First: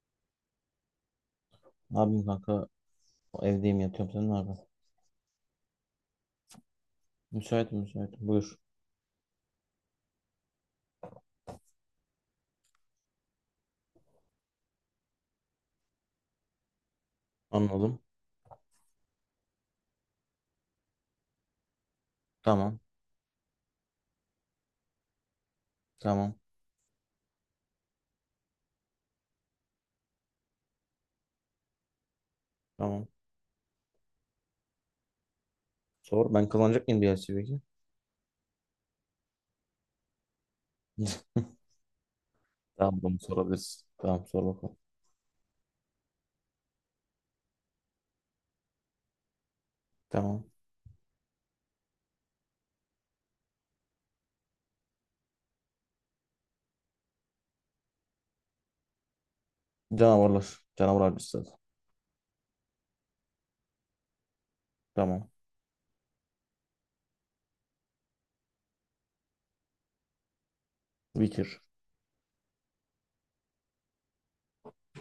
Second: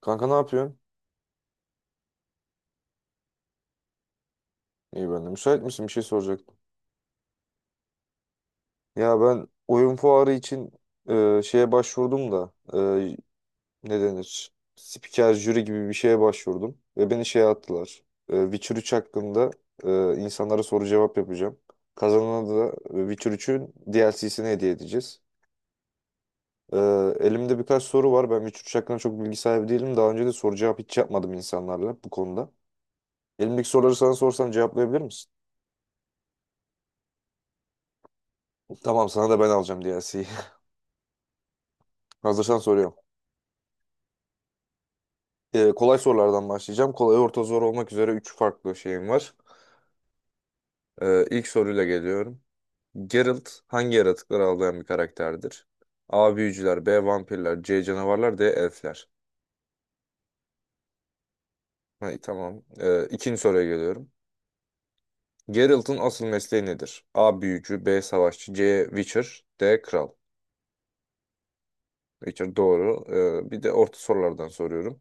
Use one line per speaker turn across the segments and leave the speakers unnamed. Kanka, ne yapıyorsun?
Ne yapayım, kanka? Evdeyim, yatıyorum. Sen ne yapıyorsun?
İyi, ben de. Müsait misin? Bir şey soracaktım.
Müsaitim, müsaitim. Buyur.
Ya, ben oyun fuarı için şeye başvurdum da ne denir? Spiker jüri gibi bir şeye başvurdum. Ve beni şeye
Anladım.
attılar. Witcher 3 hakkında insanlara soru cevap yapacağım. Kazanana da
Tamam.
Witcher 3'ün DLC'sini hediye edeceğiz.
Tamam.
E, Elimde birkaç soru var. Ben Witcher 3 hakkında çok bilgi sahibi değilim. Daha önce de soru cevap hiç yapmadım insanlarla bu konuda.
Tamam.
Elimdeki soruları sana sorsam cevaplayabilir misin?
Sor. Ben kazanacak mıyım DLC peki?
Tamam, sana da ben alacağım DLC'yi. Hazırsan soruyorum.
Tamam, bunu sorabiliriz. Tamam, sor bakalım.
Kolay sorulardan başlayacağım. Kolay, orta, zor olmak üzere 3 farklı şeyim var.
Tamam.
İlk soruyla geliyorum. Geralt hangi yaratıkları avlayan bir karakterdir? A. Büyücüler, B. Vampirler, C. Canavarlar, D. Elfler.
Canavarlar. Canavar avcısı zaten.
Ha, tamam. İkinci soruya geliyorum.
Tamam.
Geralt'ın asıl mesleği nedir? A. Büyücü, B. Savaşçı, C. Witcher, D. Kral.
Witcher.
Witcher doğru. Bir de orta sorulardan soruyorum.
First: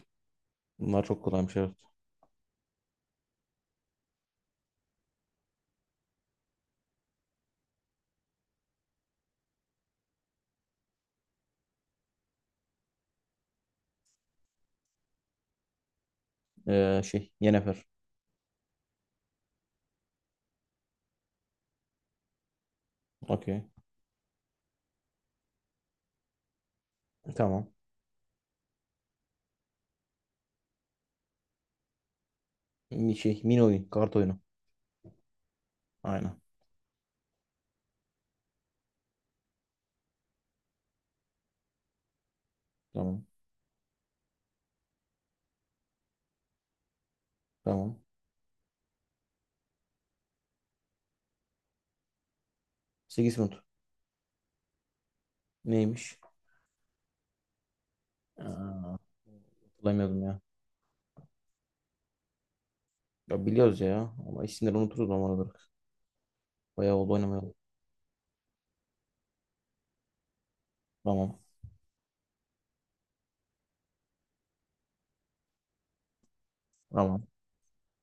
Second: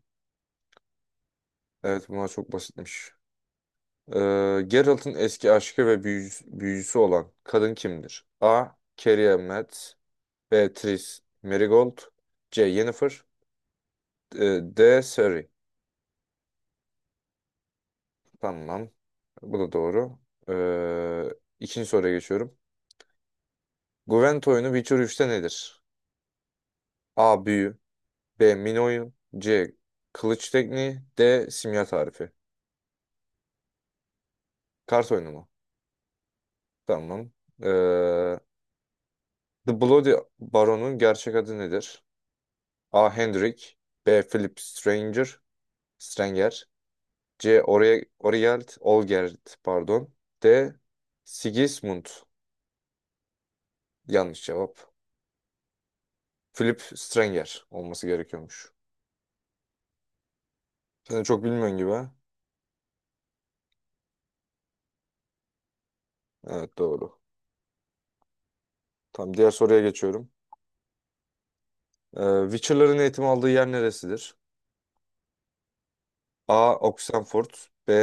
Bunlar çok kolaymış, evet.
Evet, bunlar çok basitmiş. Geralt'ın eski aşkı ve büyücüsü olan kadın kimdir? A. Carrie Elmet, Beatrice, Marigold, C. Yennefer, D. Siri.
Yennefer.
Tamam. Bu da doğru. Ee, ikinci soruya geçiyorum.
Okey.
Gwent oyunu Witcher üçte nedir? A.
Tamam.
Büyü, B. Min oyun, C. Kılıç tekniği, D. Simya tarifi.
Mini oyun. Kart oyunu.
Kart oyunu mu?
Aynen.
Tamam. Ee, The Bloody Baron'un gerçek adı nedir? A.
Tamam.
Hendrik, B. Philip Stranger Stranger, C.
Tamam.
Ori Origeld Olgerd, pardon, D. Sigismund.
Sigismund.
Yanlış cevap.
Neymiş?
Philip Strenger olması gerekiyormuş.
Aa, hatırlamıyordum ya.
Sen de çok bilmiyorsun gibi, ha?
Ya biliyoruz ya. Ama isimleri unuturuz normal olarak.
Evet,
Bayağı oldu
doğru.
oynamaya.
Tamam, diğer soruya geçiyorum.
Tamam.
Witcher'ların eğitim aldığı yer neresidir? A.
Tamam.
Oxenford, B.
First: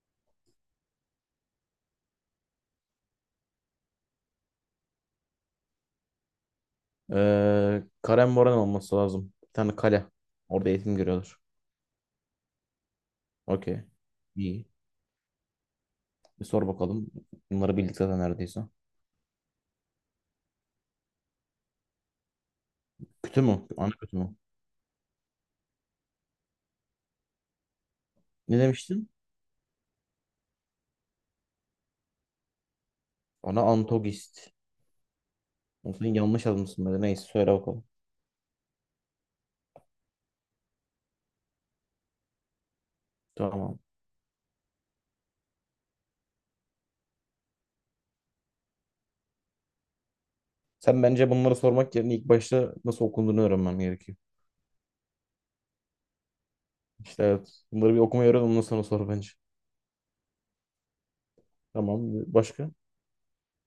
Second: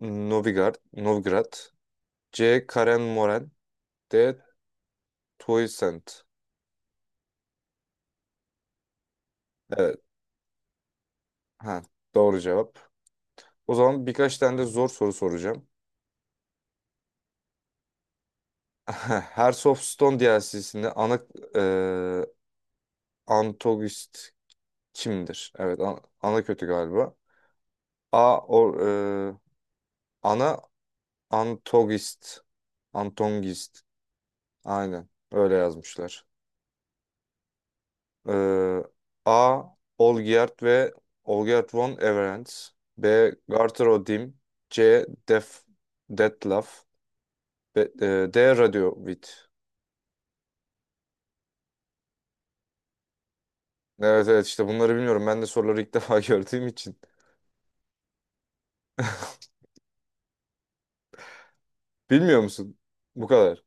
Novigrad, Novgorod, C. Karen Moren, D. Toysent.
Karen Moran olması lazım. Bir tane
Evet.
kale. Orada eğitim görüyorlar.
Ha, doğru cevap. O
Okey.
zaman birkaç tane de
İyi.
zor soru soracağım.
Bir sor bakalım. Bunları bildik zaten neredeyse.
Hearts of Stone DLC'sinde ana e,
Kütü mü? Ana kütü
antagonist
mü?
kimdir? Evet, ana kötü galiba. A.
Ne demiştin?
E, ana antogist.
Ona
Antongist.
antogist.
Aynen. Öyle
Sen
yazmışlar.
yanlış yazmışsın böyle. Neyse, söyle bakalım.
Ee, A. Olgierd ve Olgierd von Everens, B.
Tamam.
Garter Odim, C. Detlef, D. Radiovid.
Sen bence bunları sormak yerine ilk başta nasıl okunduğunu öğrenmem gerekiyor.
Evet evet, işte bunları bilmiyorum. Ben de soruları ilk defa gördüğüm için.
İşte evet. Bunları bir okumayı öğren, ondan sonra sor bence. Tamam.
Bilmiyor
Başka?
musun? Bu kadar.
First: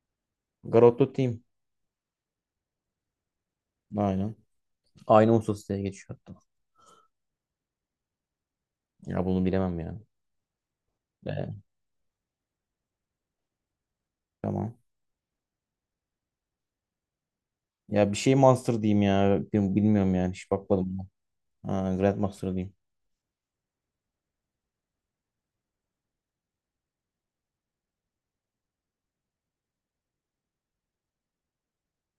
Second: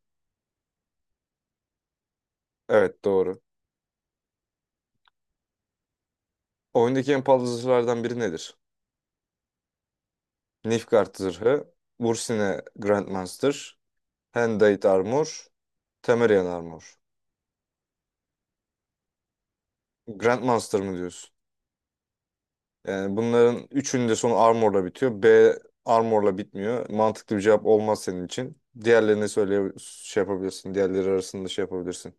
Garotto Team.
Evet, doğru.
Aynen. Aynı ustası diye geçiyor hatta.
Oyundaki en pahalı zırhlardan biri nedir?
Ya bunu bilemem yani.
Nilfgaard
Ee,
zırhı, Bursine Grandmaster,
tamam.
Hendate Armor, Temerian Armor.
Ya bir şey Monster diyeyim ya. Bilmiyorum yani. Hiç
Grandmaster mı
bakmadım ben.
diyorsun?
Ha, Grandmaster diyeyim.
Yani bunların üçünün de sonu Armor'la bitiyor. B Armor'la bitmiyor. Mantıklı bir cevap olmaz senin için. Diğerlerini söyle, şey yapabilirsin. Diğerleri arasında şey yapabilirsin.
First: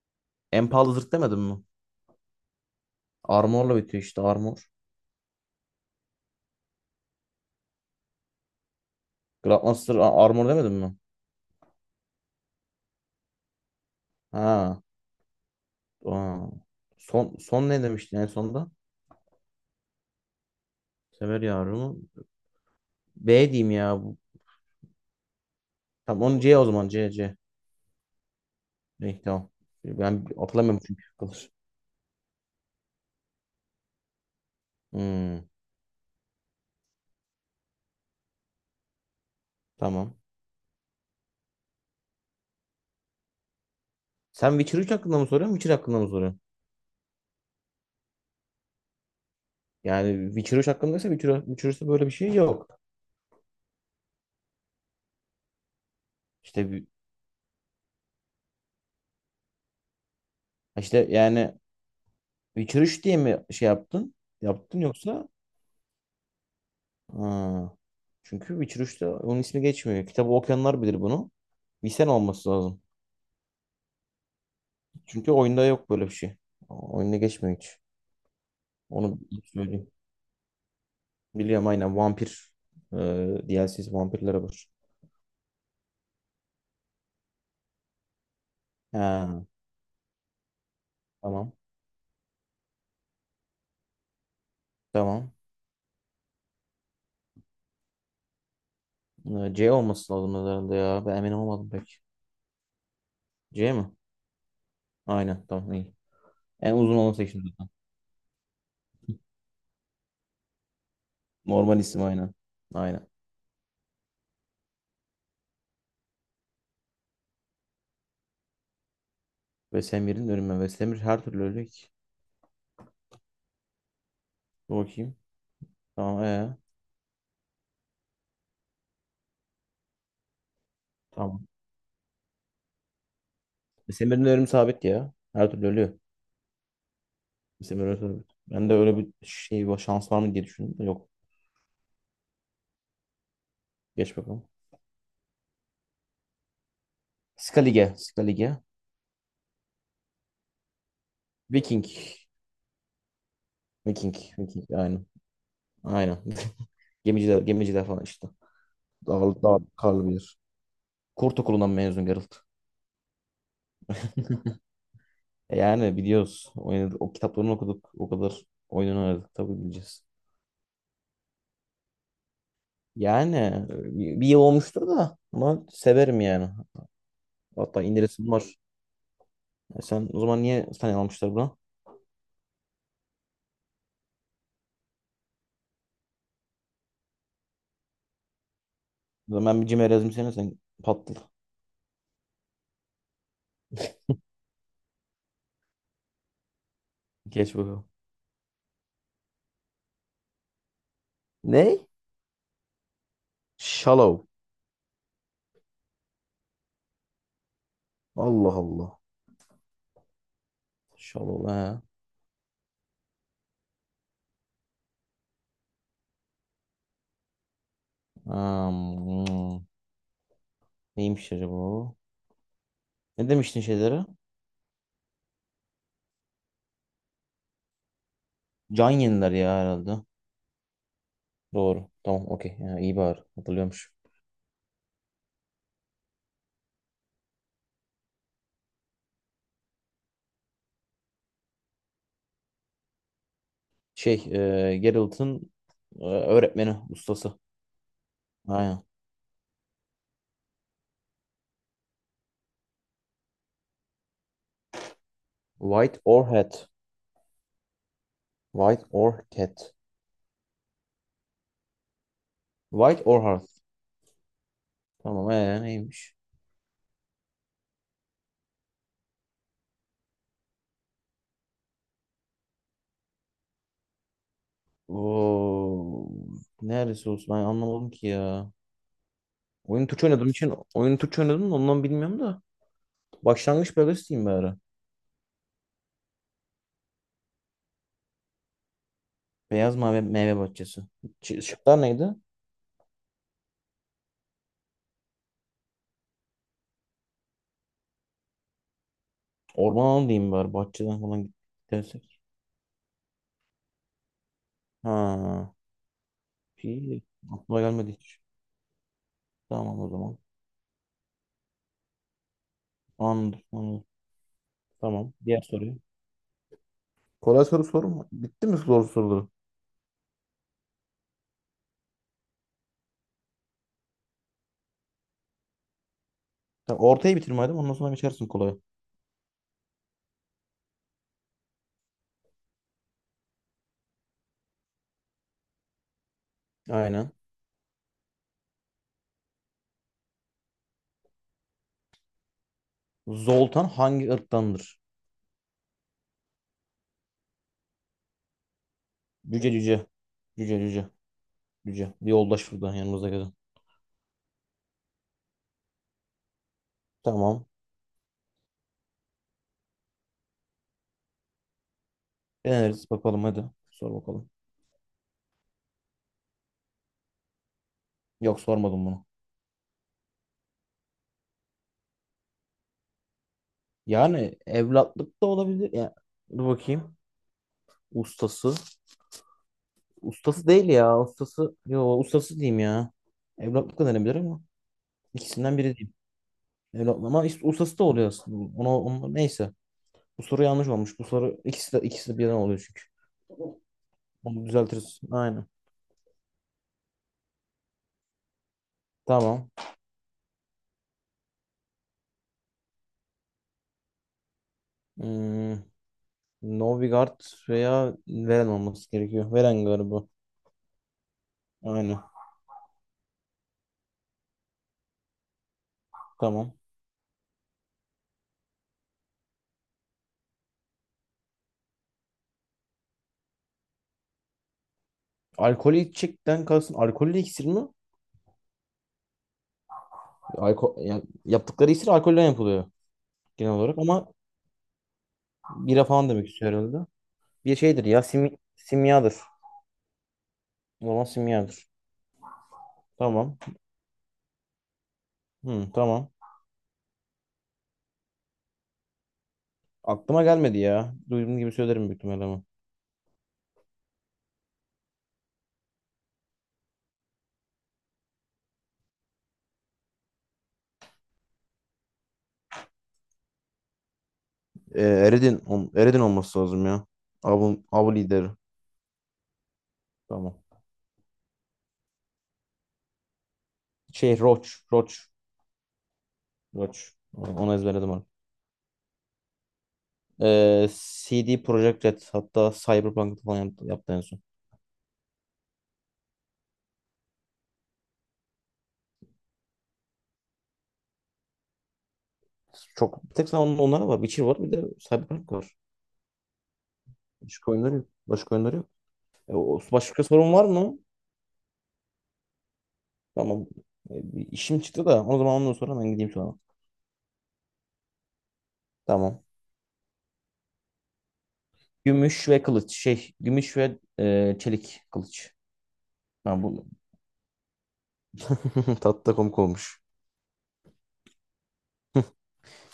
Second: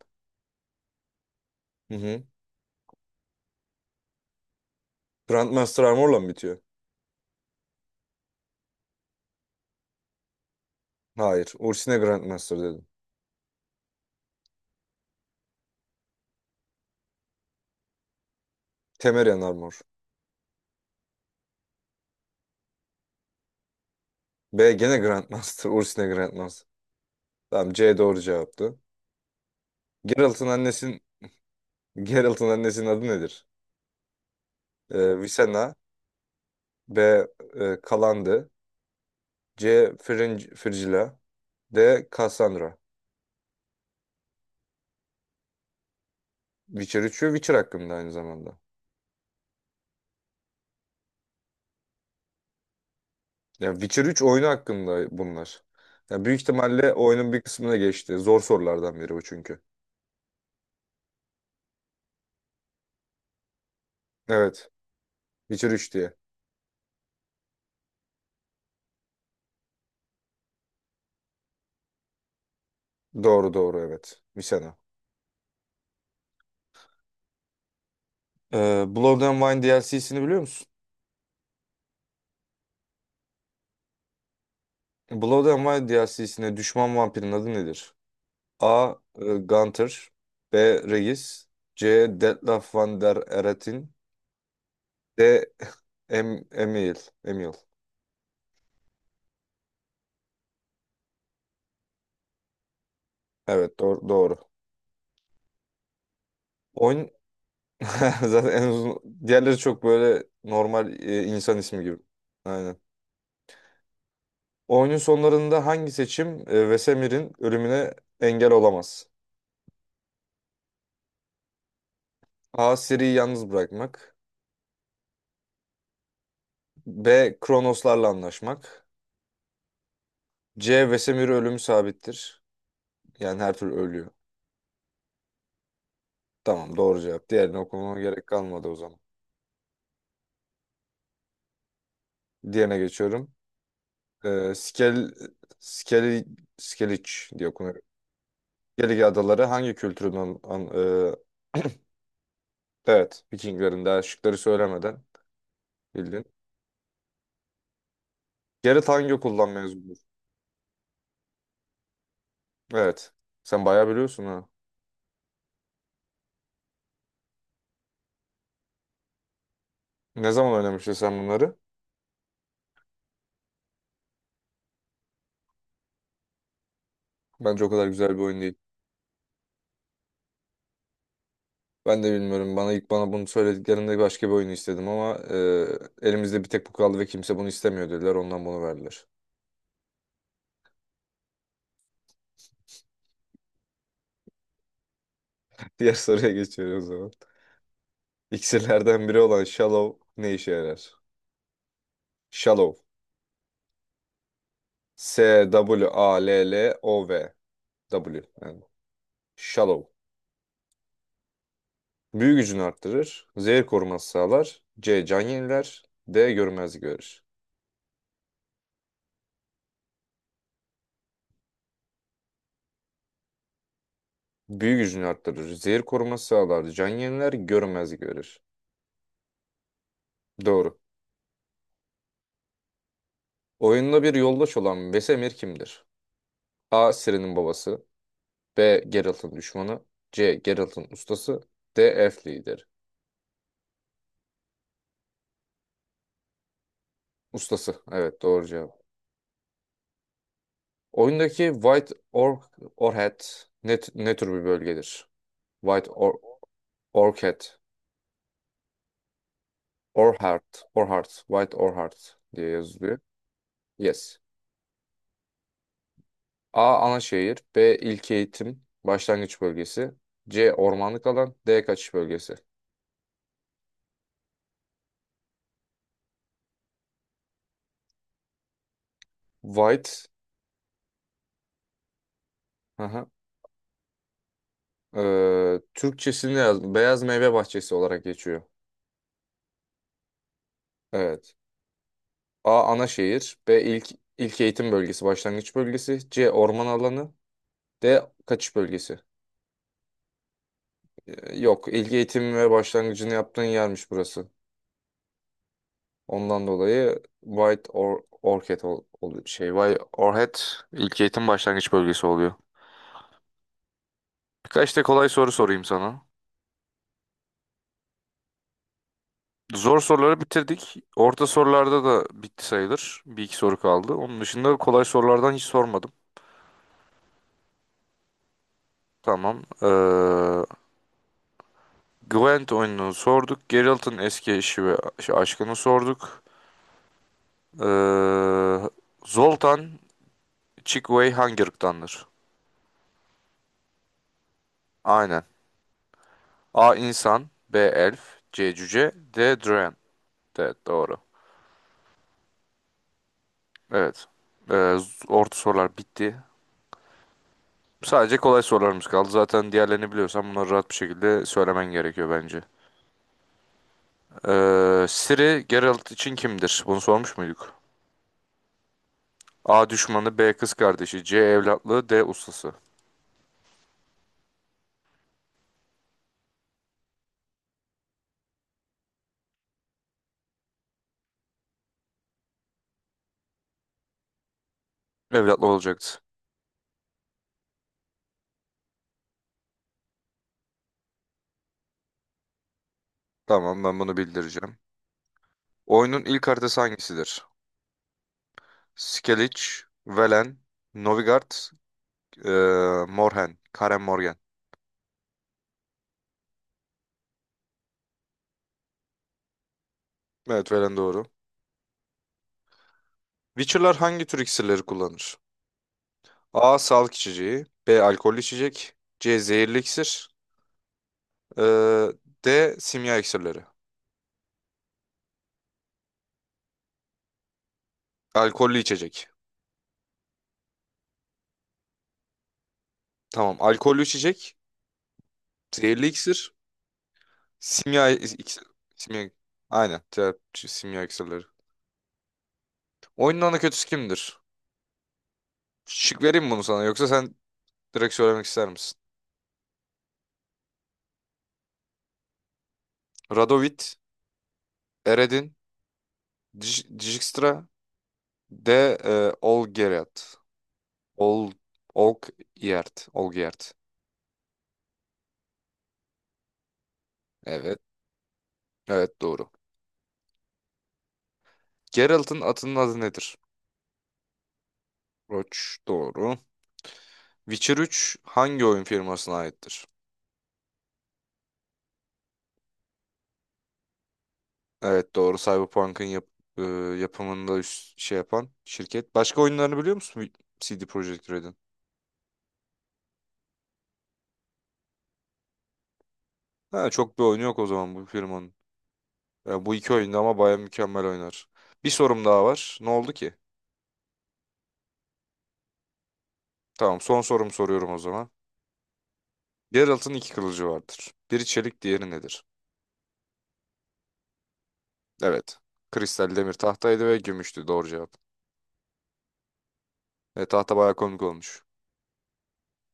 En pahalı zırh demedim mi?
Hı hı.
Armor'la bitiyor işte, Armor.
Grandmaster Armor'la mı bitiyor?
Armor demedim mi?
Hayır. Ursine Grandmaster dedim.
Ha. Aa. Son, son ne demiştin en sonda?
Temerian Armor.
Sever yavrumu. B diyeyim ya, bu.
B gene Grandmaster. Ursine
Tamam, onu C o
Grandmaster.
zaman. C.
Tamam, C doğru cevaptı.
İyi, tamam. Ben
Geralt'ın
hatırlamıyorum
annesinin
çünkü. Kalır.
Geralt'ın annesinin adı nedir?
Hmm,
Visenna. B, Kalandi. C.
tamam.
Frigila. D. Cassandra.
Sen Witcher 3 hakkında mı soruyorsun? Witcher hakkında mı soruyorsun?
Witcher 3 ve Witcher hakkında aynı zamanda.
Yani Witcher 3 hakkındaysa Witcher, Witcher 3'te böyle bir şey yok.
Yani Witcher üç oyunu hakkında bunlar. Yani büyük
İşte bir-
ihtimalle oyunun bir kısmına geçti. Zor sorulardan biri bu çünkü.
işte yani Witcher 3 diye mi şey yaptın?
Evet.
Yaptın yoksa?
Witcher üç diye.
Ha. Çünkü Witcher 3'te onun ismi geçmiyor. Kitabı okuyanlar bilir bunu. Bilsen olması lazım.
Doğru doğru, evet. Misena.
Çünkü oyunda yok böyle bir şey. Oyunda geçmiyor hiç. Onu
Blood and Wine
söyleyeyim.
DLC'sini biliyor musun?
Biliyorum, aynen, vampir e, DLC'si vampirlere var.
Blood and Wine DLC'sine düşman vampirin adı nedir? A.
Ha,
Gunther, B. Regis,
tamam.
C. Detlef Van der Eratin,
Tamam.
D. Emil. Emil.
C olması lazım herhalde ya. Ben emin olmadım pek. C
Evet,
mi?
doğru, doğru.
Aynen, tamam, iyi. En uzun
Oyun
olanı seçtim zaten.
zaten en uzun, diğerleri çok böyle normal insan
Normal
ismi gibi.
isim, aynen.
Aynen.
Aynen.
Oyunun sonlarında hangi seçim Vesemir'in ölümüne engel olamaz?
Vesemir'in ölümü. Vesemir her türlü ölecek.
A. Ciri'yi yalnız bırakmak.
Dur bakayım. Tamam ee.
B. Kronoslarla anlaşmak. C. Vesemir'in
Tamam.
ölümü sabittir. Yani her türlü ölüyor.
Semir'in ölümü sabit ya. Her türlü ölüyor.
Tamam, doğru cevap. Diğerini
Semir ölümü
okumama gerek
sabit.
kalmadı
Ben de
o
öyle
zaman.
bir şey var, şans var mı diye düşündüm. Yok.
Diğerine geçiyorum.
Geç bakalım.
E, Skel, Skeli, Skeliç diye okunuyor.
Skalige.
Skellige Adaları hangi kültürün
Viking.
evet. Vikinglerin, daha
Viking.
şıkları
Viking.
söylemeden
Aynen. Aynen.
bildin.
Gemiciler, gemiciler falan işte.
Gerrit hangi
Dağlı,
okuldan
dağ,
mezunudur?
karlı bir yer. Kurt okulundan mezun Geralt.
Evet. Sen bayağı biliyorsun, ha?
Yani biliyoruz. Oynadık. O kitaplarını okuduk. O kadar oyununu oynadık. Tabii bileceğiz.
Ne zaman oynamıştın sen bunları?
Yani e, bir yıl olmuştur da, ama severim yani.
Bence o
Hatta
kadar güzel bir
indiresim
oyun değil.
var. Sen o zaman niye almışlar buna?
Ben de bilmiyorum. Bana bunu söylediklerinde başka bir oyun istedim ama elimizde bir tek bu kaldı ve kimse bunu istemiyor dediler. Ondan bunu verdiler.
O zaman bir cimer yazmışsana sen, patladı.
Diğer soruya geçiyoruz o zaman.
Geç bakalım.
İksirlerden biri olan Shallow ne işe yarar?
Ne?
Shallow.
Shallow.
S-W-A-L-L-O-V. W. A L L O W. W.
Allah
Yani.
Allah.
Shallow.
Shallow, he.
Büyü gücünü arttırır. Zehir koruması sağlar. C. Can yeniler. D. Görmezlik verir.
Hmm. Neymiş acaba o? Ne demiştin şeylere?
Büyü gücünü arttırır. Zehir koruması sağlar. Can yeniler. Görmezlik verir.
Can yeniler ya herhalde.
Doğru.
Doğru. Tamam, okey. Ya, iyi bari. Hatırlıyormuş.
Oyunda bir yoldaş olan Vesemir kimdir? A. Ciri'nin babası. B. Geralt'ın düşmanı. C. Geralt'ın ustası. D. Elf lideri.
Şey Geralt'ın öğretmeni. Ustası.
Ustası. Evet, doğru cevap.
Aynen.
Oyundaki White Orc Orchid ne tür bir bölgedir? White
White
Or
Orchid.
Orchid,
White Orchid.
Orchard, Orhard, White Orhard diye yazılıyor.
White Orchid.
Yes.
Tamam neymiş?
A. Ana şehir. B. İlköğitim. Başlangıç bölgesi. C. Ormanlık alan. D. Kaçış bölgesi.
Oo, neresi olsun, ben anlamadım ki ya.
White.
Oyun Türkçe oynadım da ondan bilmiyorum da.
Aha.
Başlangıç bölgesi diyeyim bari.
Türkçesini yazdım. Beyaz meyve bahçesi olarak geçiyor.
Beyaz mavi meyve bahçesi.
Evet.
Şıklar neydi?
A. Ana şehir. B. İlk eğitim bölgesi. Başlangıç bölgesi. C. Orman alanı. D. Kaçış bölgesi.
Orman alanı diyeyim bari. Bahçeden falan
Yok. İlk
gidersek.
eğitim ve başlangıcını yaptığın yermiş burası.
Ha.
Ondan
İyi.
dolayı
Aklıma
White
gelmedi
or
hiç.
Orchid,
Tamam
White
o zaman.
Orchid ilk eğitim başlangıç bölgesi oluyor.
Anladım, anladım.
Birkaç da kolay
Tamam.
soru
Diğer
sorayım
soruyu.
sana.
Kolay soru sorma. Bitti mi zor soruları?
Zor soruları bitirdik. Orta sorularda da bitti sayılır. Bir iki soru kaldı. Onun dışında kolay sorulardan hiç sormadım.
Tamam, ortayı bitirme hadi. Ondan sonra geçersin kolaya.
Tamam. Gwent oyununu sorduk. Geralt'ın eski eşi ve şey, aşkını sorduk.
Aynen.
Ee, Zoltan Chickaway hangi ırktandır?
Zoltan hangi ırktandır?
Aynen. A. insan B. Elf, C. Cüce, D.
Cüce
Draen.
cüce. Cüce
Evet,
cüce.
doğru.
Cüce. Bir yoldaş buradan yanımızda gelen.
Evet. Orta sorular bitti.
Tamam.
Sadece kolay sorularımız kaldı. Zaten diğerlerini biliyorsan bunları rahat bir şekilde söylemen gerekiyor bence.
Deneriz bakalım hadi. Sor bakalım.
Siri Geralt için kimdir? Bunu sormuş muyduk?
Yok, sormadım bunu.
A düşmanı, B kız kardeşi, C evlatlığı, D ustası.
Yani evlatlık da olabilir. Ya, dur bakayım. Ustası. Ustası değil ya. Ustası. Yo, ustası diyeyim ya. Evlatlık da denebilir ama.
Evlatlı
İkisinden biri diyeyim.
olacaktı.
Evlatlık ama ustası da oluyor aslında. Ona, ona, neyse. Bu soru yanlış olmuş. Bu soru ikisi de birden oluyor çünkü.
Tamam, ben bunu
Onu
bildireceğim.
düzeltiriz. Aynen.
Oyunun ilk haritası hangisidir?
Tamam.
Skellige, Velen, Novigrad, ee, Morhen, Karen Morgen.
Hmm, Novigard veya Veren olması gerekiyor. Veren galiba.
Evet, Velen doğru.
Aynen.
Witcher'lar hangi tür iksirleri kullanır?
Tamam.
A. Sağlık içeceği. B. Alkollü içecek. C. Zehirli iksir. Ee, D. Simya iksirleri.
Alkolü içecekten kalsın. Alkollü iksir mi?
Alkollü içecek.
Alko, yani yaptıkları iksir alkolden yapılıyor
Tamam.
genel olarak
Alkollü
ama
içecek.
bira
Zehirli
falan demek
iksir.
istiyor herhalde. Bir şeydir
Simya
ya,
iksir. Simya.
simyadır.
Aynen. Cevap simya
O zaman
iksirleri.
simyadır.
Oyunun
Tamam.
ana kötüsü kimdir?
Hı,
Şık
tamam.
vereyim mi bunu sana, yoksa sen direkt söylemek ister misin?
Aklıma gelmedi ya. Duyduğum gibi söylerim büyük ihtimalle ama.
Radovit, Eredin, Dijkstra, D. Olgeriat. Ol, Olgierd. Olgierd.
Eredin olması lazım ya.
Evet.
Avun, av lideri.
Evet, doğru.
Tamam.
Geralt'ın atının adı nedir?
Şey, Roach. Roach.
Roç doğru.
Roach. Onu
Witcher
ezberledim
3
abi.
hangi oyun firmasına aittir?
CD Projekt Red. Hatta Cyberpunk'ta falan yaptı, yaptı en son.
Evet, doğru. Cyberpunk'ın e, yapımında üst şey yapan şirket. Başka oyunlarını biliyor musun CD Projekt Red'in?
Çok bir tek zaman onlara var. Witcher var, bir de Cyberpunk var.
Ha, çok bir oyunu yok o
Başka
zaman
oyunları
bu
yok.
firmanın.
Başka oyunları yok.
Yani bu iki oyunda
Başka
ama
sorun
baya
var mı?
mükemmel oynar. Bir sorum daha var. Ne oldu ki?
Tamam. Bir işim çıktı da o zaman, ondan sonra ben gideyim sonra.
Tamam, son sorum soruyorum o zaman.
Tamam.
Geralt'ın iki kılıcı vardır. Biri çelik, diğeri nedir?
Gümüş ve kılıç. Gümüş ve çelik kılıç.
Evet. Kristal demir
Ha, bu
tahtaydı ve gümüştü doğru cevap.
tatlı da komik olmuş.
Tahta baya komik olmuş.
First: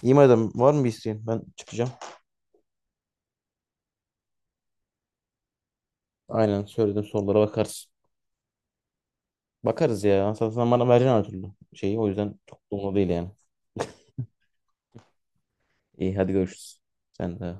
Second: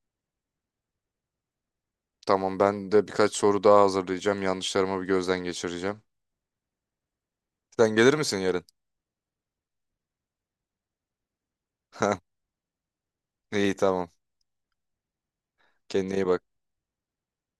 İyi madem, var mı bir isteğin? Ben çıkacağım.
Tamam, ben de birkaç soru daha hazırlayacağım. Yanlışlarımı bir gözden geçireceğim.
Aynen, söylediğim sorulara bakarız.
Sen gelir misin yarın?
Bakarız ya. Sen bana vereceksin her türlü şeyi. O yüzden çok da umurumda değil yani.
İyi, tamam. Kendine
İyi
iyi
hadi,
bak.
görüşürüz. Sen de.